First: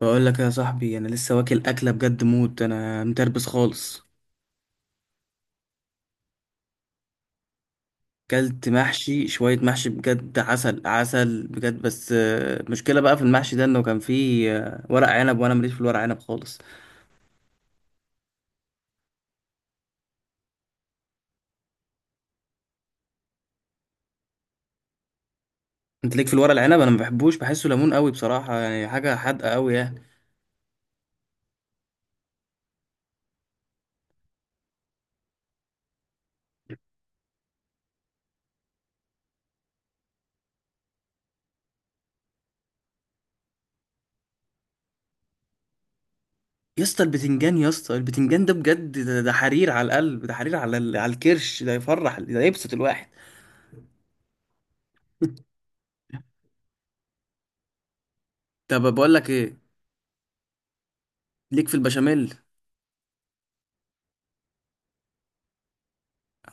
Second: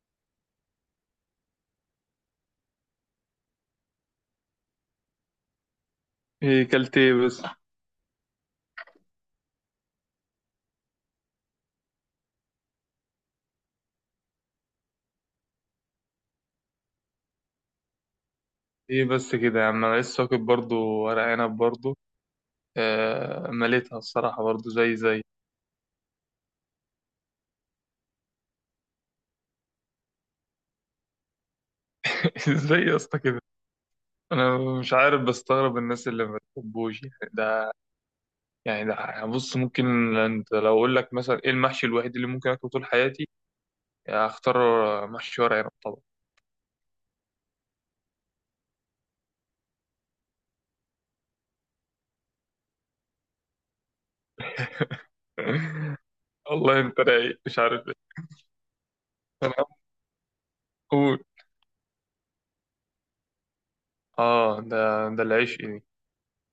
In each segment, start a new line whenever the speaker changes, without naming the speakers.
بقول لك يا صاحبي، انا لسه واكل اكله بجد موت، انا متربس خالص.
ايه كلت، ايه بس؟
كلت محشي، شويه محشي، بجد عسل عسل بجد. بس المشكله بقى في المحشي ده انه كان فيه ورق عنب، وانا ماليش في الورق عنب خالص.
ايه بس كده يا عم، انا لسه واكل برضه ورق عنب برضه. آه، مليتها الصراحة برضه زي.
انت ليك في الورق العنب، انا ما بحبوش، بحسه ليمون قوي بصراحه يعني، حاجه حادقه قوي يعني.
ازاي يا اسطى كده؟ انا مش عارف، بستغرب الناس اللي ما بتحبوش يعني ده يعني بص، ممكن انت لو اقول لك مثلا ايه المحشي الوحيد اللي ممكن اكله طول حياتي، اختار محشي ورق عنب طبعا.
يا اسطى البتنجان، يا اسطى البتنجان ده بجد، ده حرير على القلب، ده حرير على على الكرش، ده يفرح، ده يبسط الواحد
والله انت رايق مش عارف ايه.
طب بقول لك ايه،
انا. قول.
ليك في البشاميل؟
اه، ده العيش ايه.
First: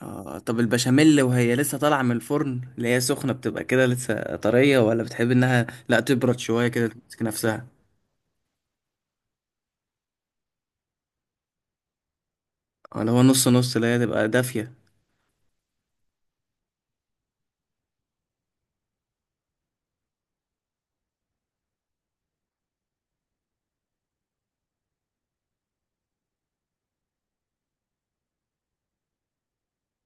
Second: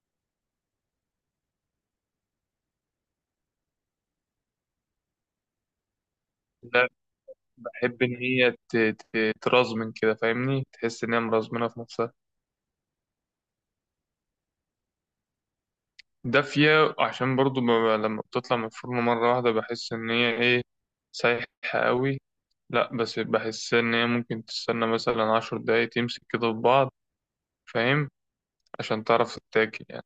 آه، طب البشاميل وهي لسه طالعة من الفرن اللي هي سخنة بتبقى كده لسه طرية، ولا بتحب انها لا تبرد شوية كده
لا،
تمسك نفسها،
بحب ان هي ترزمن كده فاهمني، تحس ان هي مرزمنه في نفسها.
ولا هو نص نص اللي هي تبقى دافية؟
دافية عشان برضو لما بتطلع من الفرن مرة واحدة بحس إن هي إيه، سايحة قوي. لأ، بس بحس إن هي ممكن تستنى مثلا 10 دقايق تمسك كده في بعض، فاهم؟ عشان تعرف تتاكل يعني.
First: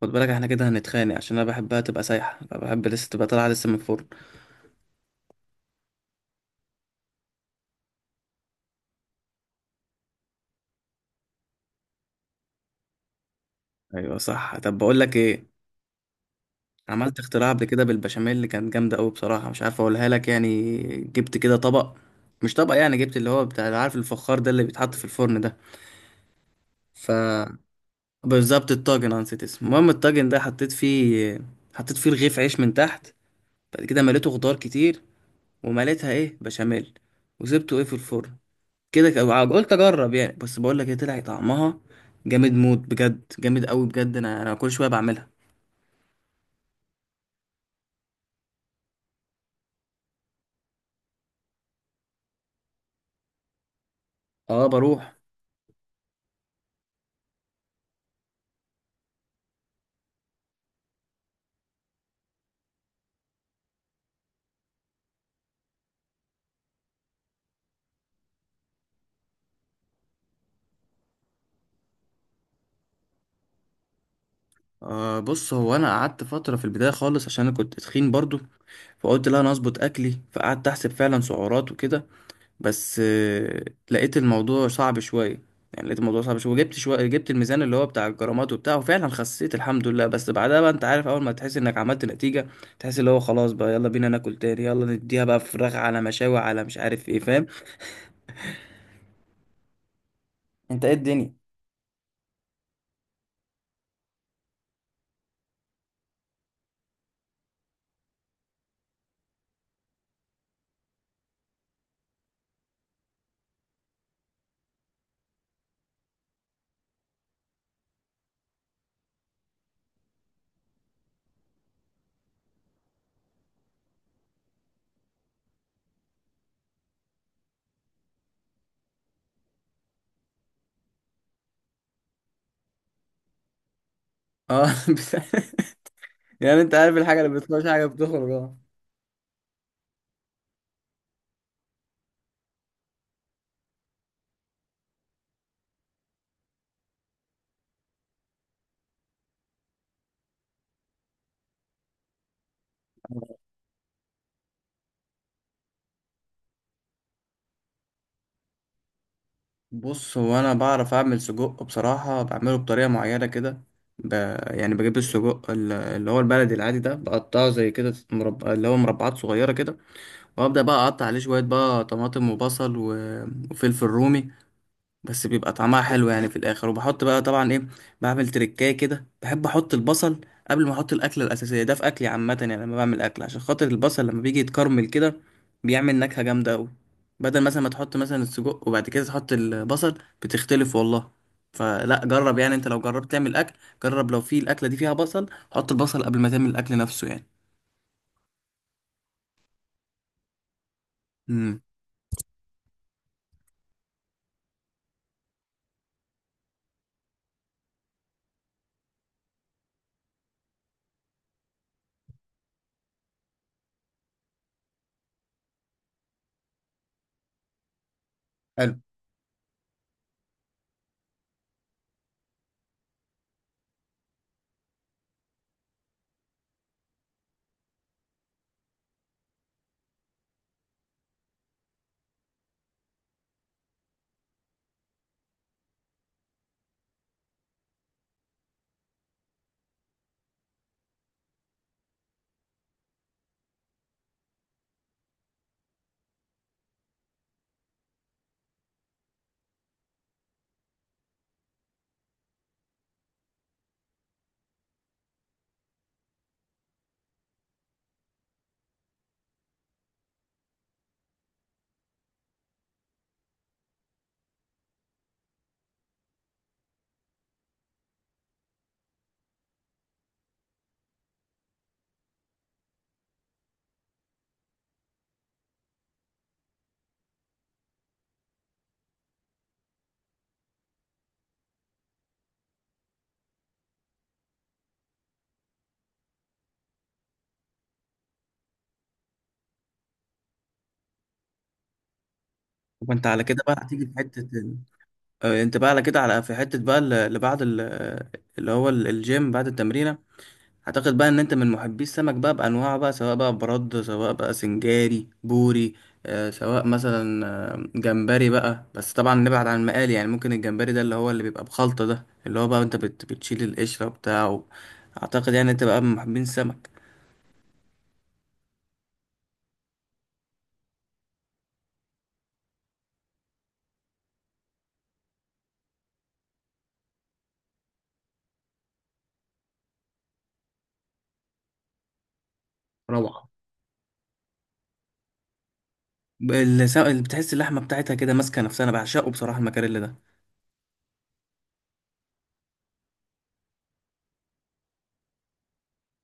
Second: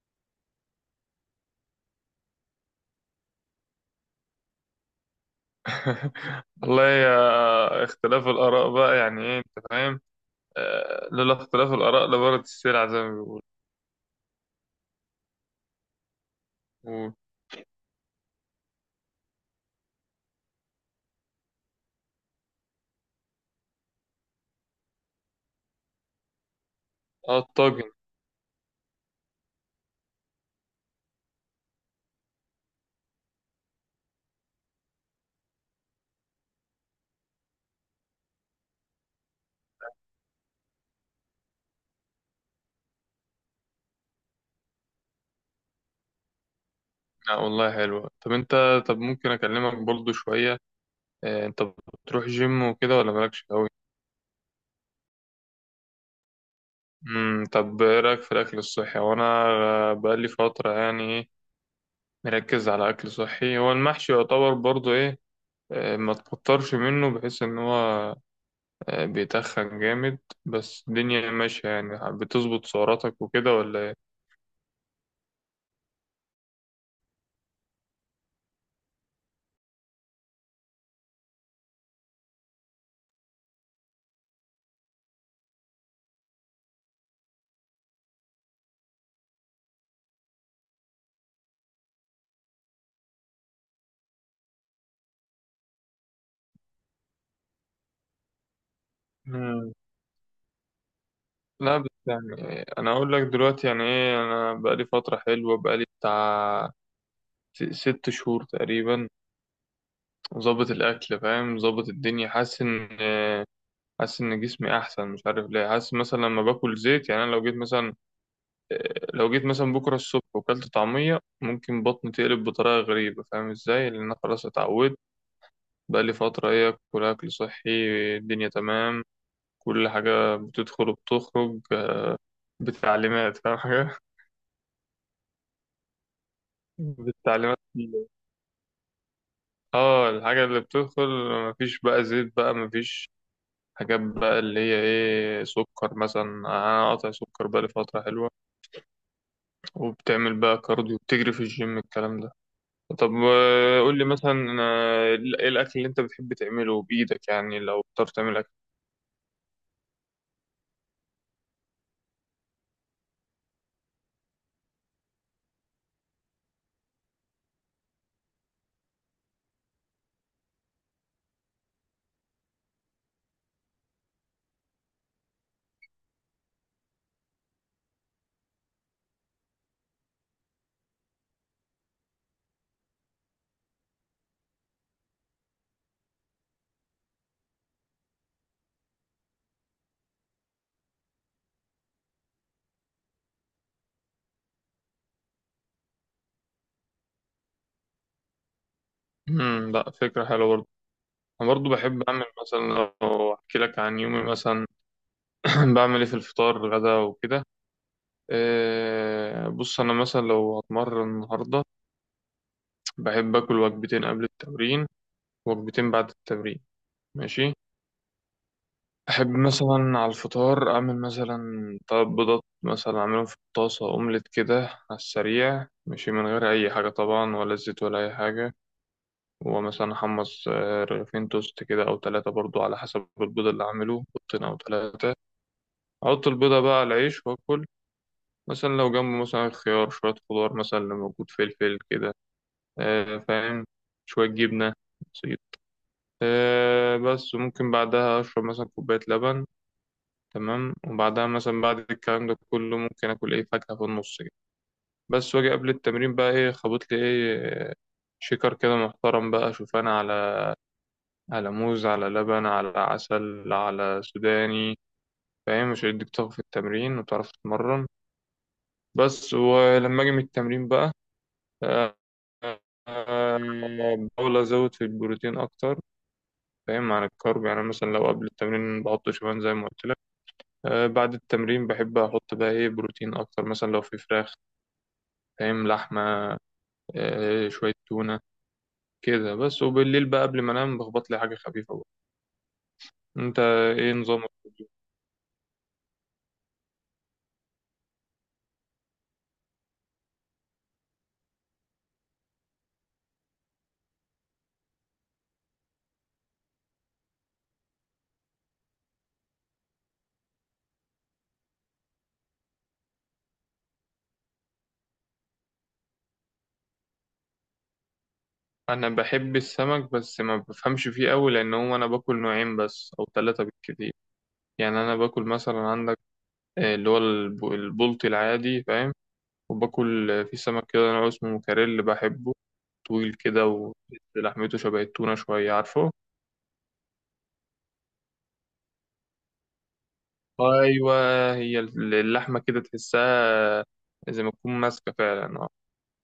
خد بالك احنا كده هنتخانق، عشان انا بحبها تبقى سايحة، بحب لسه تبقى طالعة لسه من الفرن.
والله يا اختلاف الآراء بقى، يعني إيه أنت فاهم. لولا اختلاف الآراء لبارت السلع زي ما بيقولوا.
ايوه صح. طب بقول لك ايه،
و-
عملت اختراع قبل كده بالبشاميل اللي كانت جامدة قوي، بصراحة مش عارف اقولها لك. يعني جبت كده طبق، مش طبق يعني، جبت اللي هو بتاع، عارف الفخار ده اللي بيتحط في الفرن ده؟ ف
اه، الطاجن.
بالظبط الطاجن، انا نسيت اسمه. المهم الطاجن ده حطيت فيه، حطيت فيه رغيف عيش من تحت، بعد كده مليته خضار كتير، ومليتها ايه، بشاميل، وسبته ايه، في الفرن كده. قلت اجرب يعني. بس بقول لك ايه، طلع طعمها جامد موت بجد، جامد قوي بجد. انا كل شويه بعملها.
لا والله حلوة. طب أنت، طب ممكن أكلمك برضو شوية؟ أنت بتروح جيم وكده ولا مالكش أوي؟
اه بروح.
طب ايه رايك في الاكل الصحي؟ وانا بقالي فتره يعني ايه، مركز على اكل صحي. هو المحشي يعتبر برضو ايه، ما تكترش منه بحيث ان هو بيتخن جامد. بس الدنيا ماشيه، يعني بتظبط سعراتك وكده ولا ايه؟
آه بص، هو انا قعدت فتره في البدايه خالص عشان انا كنت تخين برضو، فقلت لا، انا اظبط اكلي، فقعدت احسب فعلا سعرات وكده. بس لقيت الموضوع صعب شوية. يعني لقيت الموضوع صعب شوية، وجبت شوية، جبت الميزان اللي هو بتاع الجرامات وبتاع، وفعلا خسيت الحمد لله. بس بعدها بقى، انت عارف اول ما تحس انك عملت نتيجة، تحس اللي هو خلاص بقى، يلا بينا ناكل تاني، يلا نديها بقى فراخ على مشاوي على مش عارف ايه، فاهم؟
مم.
انت ايه الدنيا؟
لا، بس يعني انا اقول لك دلوقتي يعني ايه، انا بقالي فتره حلوه، بقالي بتاع 6 شهور تقريبا، ظابط الاكل فاهم، ظابط الدنيا، حاسس ان جسمي احسن. مش عارف ليه، حاسس مثلا لما باكل زيت يعني، انا لو جيت مثلا بكره الصبح وكلت طعميه ممكن بطني تقلب بطريقه غريبه، فاهم ازاي؟ لان انا خلاص اتعودت. بقالي فتره ايه، اكل صحي. الدنيا تمام، كل حاجه بتدخل وبتخرج بالتعليمات، فاهم حاجه؟
اه بس- يعني انت عارف الحاجة اللي
بالتعليمات.
بتخش حاجة بتخرج، اه.
اه، الحاجه اللي بتدخل، مفيش بقى زيت، بقى مفيش حاجات بقى اللي هي ايه، سكر مثلا. انا قاطع سكر بقالي فتره حلوه. وبتعمل بقى كارديو، بتجري في الجيم الكلام ده؟ طب قول لي مثلا، آه، ايه الاكل اللي انت بتحب تعمله بايدك يعني، لو بتعرف تعمل اكل.
بص هو انا بعرف اعمل سجق بصراحة، بعمله بطريقة معينة كده. ب... يعني بجيب السجق اللي هو البلدي العادي ده، بقطعه زي كده اللي هو مربعات صغيرة كده، وابدا بقى اقطع عليه شويه بقى طماطم وبصل وفلفل رومي. بس بيبقى طعمها حلو يعني في الاخر. وبحط بقى طبعا ايه، بعمل تريكايه كده، بحب احط البصل قبل ما احط الاكله الاساسيه ده في اكلي عامه يعني. لما بعمل اكل عشان خاطر البصل، لما بيجي يتكرمل كده بيعمل نكهه جامده قوي، بدل مثلا ما تحط مثلا السجق وبعد كده تحط البصل، بتختلف والله. فلا جرب يعني، انت لو جربت تعمل اكل، جرب لو في الاكله دي فيها بصل، حط البصل قبل ما تعمل الاكل نفسه يعني.
لا، فكره حلوه برضه. انا
امم،
برضه بحب اعمل مثلا، لو احكي لك عن يومي مثلا، بعمل ايه في الفطار غدا وكده. بص انا مثلا لو هتمرن النهارده، بحب اكل وجبتين قبل التمرين، وجبتين بعد التمرين، ماشي.
حلو.
أحب مثلا على الفطار أعمل مثلا تلات بيضات مثلا، أعملهم في الطاسة أومليت كده على السريع، ماشي، من غير أي حاجة طبعا، ولا زيت ولا أي حاجة. ومثلا أحمص رغيفين توست كده أو تلاتة، برضو على حسب البيض اللي أعمله، بيضتين أو تلاتة. أحط البيضة بقى على العيش وأكل، مثلا لو جنبه مثلا خيار، شوية خضار مثلا اللي موجود، فلفل كده، فاهم، شوية جبنة، بسيط. بس ممكن بعدها أشرب مثلا كوباية لبن. تمام. وبعدها مثلا بعد الكلام ده كله ممكن اكل ايه، فاكهة في النص كده. بس واجي قبل التمرين بقى ايه، خبط لي ايه، شيكر كده محترم بقى، شوفان على موز، على لبن، على عسل، على سوداني. فاهم؟ مش هيديك طاقة في التمرين وتعرف تتمرن. بس ولما اجي من التمرين بقى، آه، آه، بحاول ازود في البروتين اكتر، فاهم؟ عن الكارب يعني، مثلا لو قبل التمرين بحط شوفان زي ما قلت لك، بعد التمرين بحب احط بقى ايه، بروتين اكتر، مثلا لو في فراخ، فاهم، لحمة، شوية تونة كده بس. وبالليل بقى قبل ما انام بخبط لي حاجة خفيفة بقى.
وانت على
انت
كده بقى هتيجي في
ايه
حته.
نظامك؟
آه، انت بقى على كده، على في حتة بقى اللي بعد اللي هو الجيم بعد التمرينة، اعتقد بقى ان انت من محبي السمك بقى بانواعه بقى، سواء بقى برد، سواء بقى سنجاري، بوري، سواء مثلا جمبري بقى. بس طبعا نبعد عن المقالي يعني، ممكن الجمبري ده اللي هو اللي بيبقى بخلطة ده، اللي هو بقى انت بتشيل القشرة بتاعه. اعتقد يعني انت بقى من محبين السمك.
انا بحب السمك بس ما بفهمش فيه قوي، لان هو انا باكل نوعين بس او ثلاثة بالكتير يعني. انا باكل مثلا عندك اللي هو البلطي العادي، فاهم. وباكل في سمك كده نوع اسمه موكاريل، بحبه. طويل
روعة.
كده، ولحمته شبه التونة شوية، عارفه؟
اللي بتحس اللحمة بتاعتها كده ماسكة نفسها، انا بعشقه بصراحة المكاريلي
ايوه، هي اللحمة كده تحسها زي ما تكون ماسكة فعلا.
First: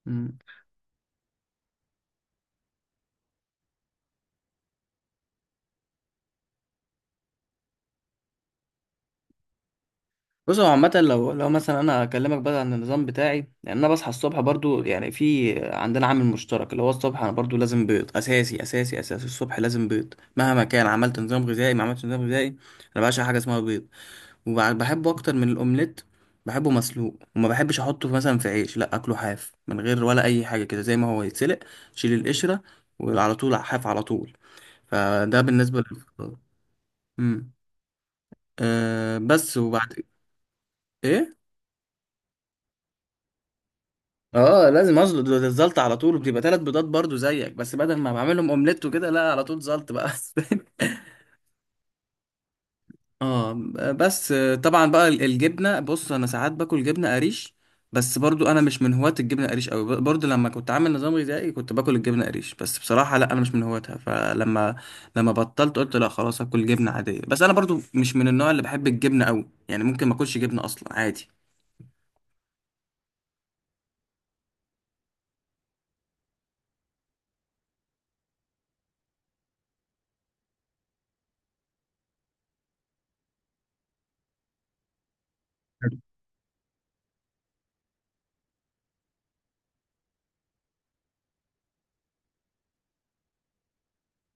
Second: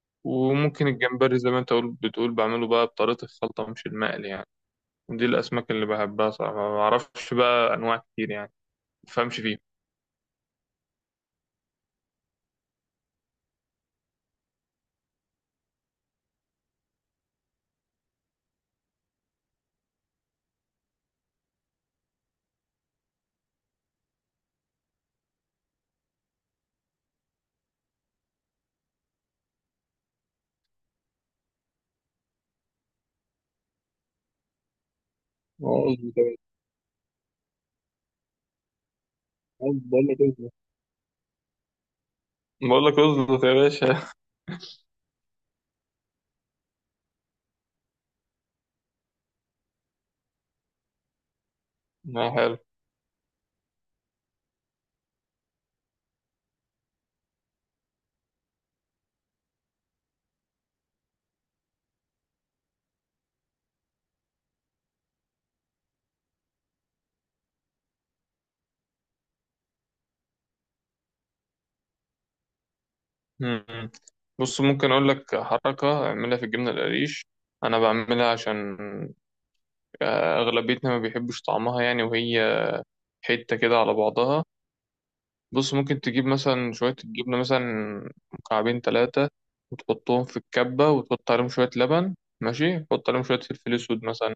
ده.
وممكن الجمبري زي ما انت بتقول، بعمله بقى بطريقة الخلطة مش المقلي يعني. دي الأسماك اللي بحبها صراحة، ما بعرفش بقى أنواع كتير يعني، ما بفهمش فيها.
بص هو عامة، لو مثلا أنا أكلمك بقى عن النظام بتاعي، لأن أنا بصحى الصبح برضو، يعني في عندنا عامل مشترك اللي هو الصبح، أنا برضو لازم بيض، أساسي أساسي أساسي، الصبح لازم بيض، مهما كان عملت نظام غذائي ما عملتش نظام غذائي. أنا بعشق حاجة اسمها بيض، وبحبه أكتر من الأومليت، بحبه مسلوق، وما بحبش أحطه مثلا في عيش، لأ، أكله حاف من غير ولا أي حاجة كده، زي ما هو يتسلق، شيل القشرة، وعلى طول حاف على طول. فده بالنسبة
عاوز بتاع-
للفطار. أمم. أه بس
عاوز
وبعد
بقول لك إيه؟
إيه؟
بقول لك اظبط يا باشا.
اه، لازم اظبط الزلط على طول، بتبقى 3 بيضات برضو زيك، بس بدل ما بعملهم اومليت وكده لا، على طول زلط بقى
ما حلو.
اه. بس طبعا بقى الجبنه، بص انا ساعات باكل جبنه قريش. بس برضو انا مش من هواة الجبنه قريش قوي. برضو لما كنت عامل نظام غذائي كنت باكل الجبنه قريش. بس بصراحه لا، انا مش من هواتها. لما بطلت قلت لا، خلاص اكل جبنه عاديه. بس انا برضو مش من النوع اللي بحب الجبنه قوي يعني، ممكن ما اكلش جبنه اصلا عادي.
مم. بص، ممكن أقول لك حركة أعملها في الجبنة القريش. أنا بعملها عشان أغلبيتنا ما بيحبوش طعمها يعني، وهي حتة كده على بعضها. بص ممكن تجيب مثلا شوية الجبنة، مثلا مكعبين تلاتة، وتحطهم في الكبة وتحط عليهم شوية لبن، ماشي، تحط عليهم شوية فلفل أسود مثلا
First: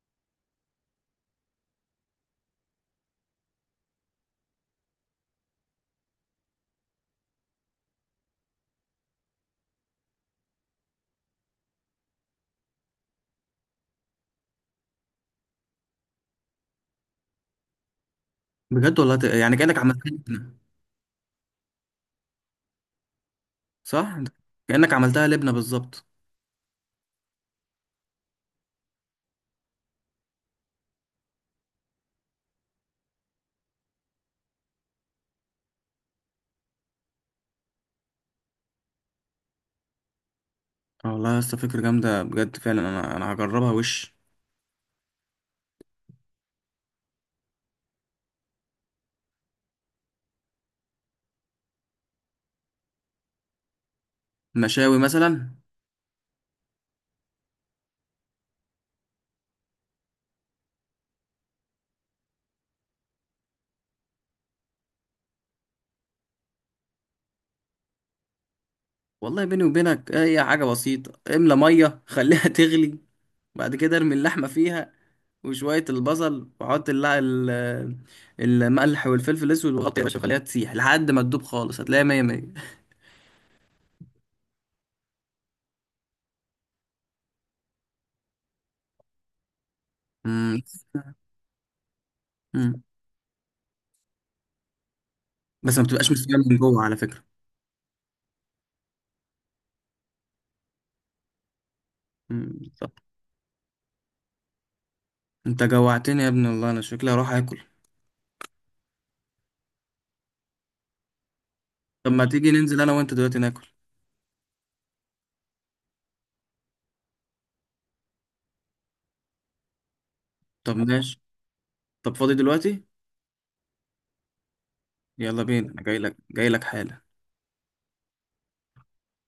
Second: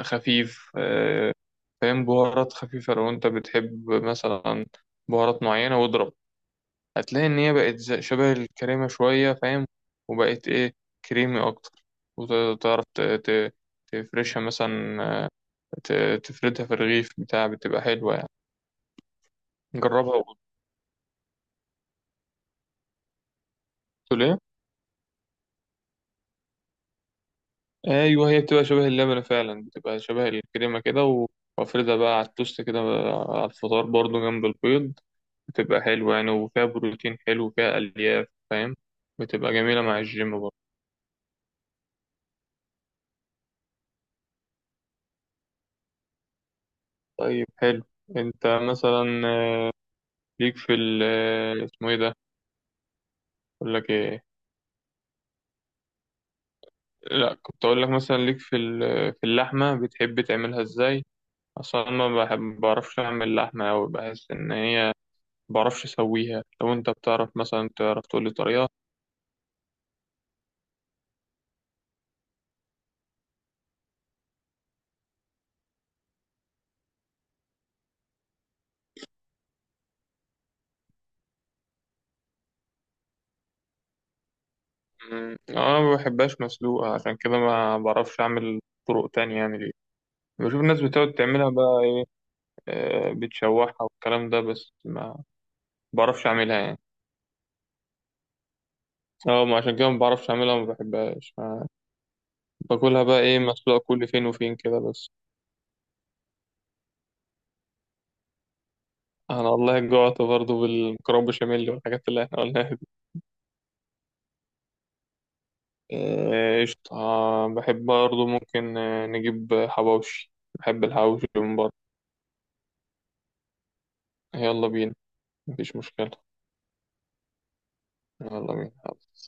خفيف، فاهم، بهارات خفيفة لو أنت بتحب مثلا بهارات معينة، واضرب. هتلاقي إن هي بقت شبه الكريمة شوية، فاهم؟ وبقت إيه، كريمي أكتر. وتعرف تفرشها مثلا، تفردها في الرغيف بتاع، بتبقى حلوة يعني.
بجد والله يعني كانك عملتها
جربها
لبنه. صح،
وقول.
كانك عملتها لبنه بالظبط.
ايوه، هي بتبقى شبه اللبنة فعلا، بتبقى شبه الكريمة كده وافردها بقى على التوست كده على الفطار برضو جنب البيض، بتبقى حلوة يعني، وفيها بروتين حلو، وفيها ألياف، فاهم، بتبقى جميلة مع الجيم برضو.
آه، والله يا اسطى فكرة جامدة بجد فعلا، انا هجربها وش.
طيب حلو. انت مثلا ليك في ال اسمه ايه ده، اقول لك ايه.
مشاوي مثلا.
لا، كنت اقول لك مثلا ليك في في اللحمة، بتحب تعملها ازاي؟ اصلا أنا ما بحب، بعرفش اعمل لحمة اوي، بحس ان هي، بعرفش اسويها. لو انت بتعرف مثلا، تعرف تقول لي طريقة؟
والله بيني وبينك هي حاجة بسيطة، املى مية، خليها تغلي، بعد كده ارمي اللحمة فيها، وشوية البصل، وحط الملح والفلفل الأسود وغطي يا باشا، خليها تسيح لحد ما تدوب خالص، هتلاقيها مية مية.
مم. انا ما بحبهاش مسلوقة، عشان كده ما بعرفش اعمل طرق تانية يعني ليه. بشوف
مم.
الناس بتقعد تعملها بقى ايه،
مم.
بتشوحها والكلام ده، بس ما
بس ما بتبقاش
بعرفش
مستوية
اعملها
من
يعني.
جوه على فكرة.
اه، ما عشان كده ما بعرفش اعملها، ما بحبهاش،
مم. بالظبط.
باكلها بقى ايه، مسلوقة كل فين وفين كده بس.
انت جوعتني يا ابن الله، انا شكلي هروح اكل.
انا والله جوعت برضو، بالمكرونة بشاميل والحاجات
طب
اللي
ما
احنا
تيجي
قلناها
ننزل
دي.
انا وانت دلوقتي ناكل؟
قشطة. بحب برضو، ممكن نجيب حواوشي،
طب
بحب
ماشي.
الحواوشي من بره.
طب فاضي دلوقتي؟
يلا بينا.
يلا بينا،
مفيش
انا جاي
مشكلة.
لك جاي لك حالا.
يلا بينا.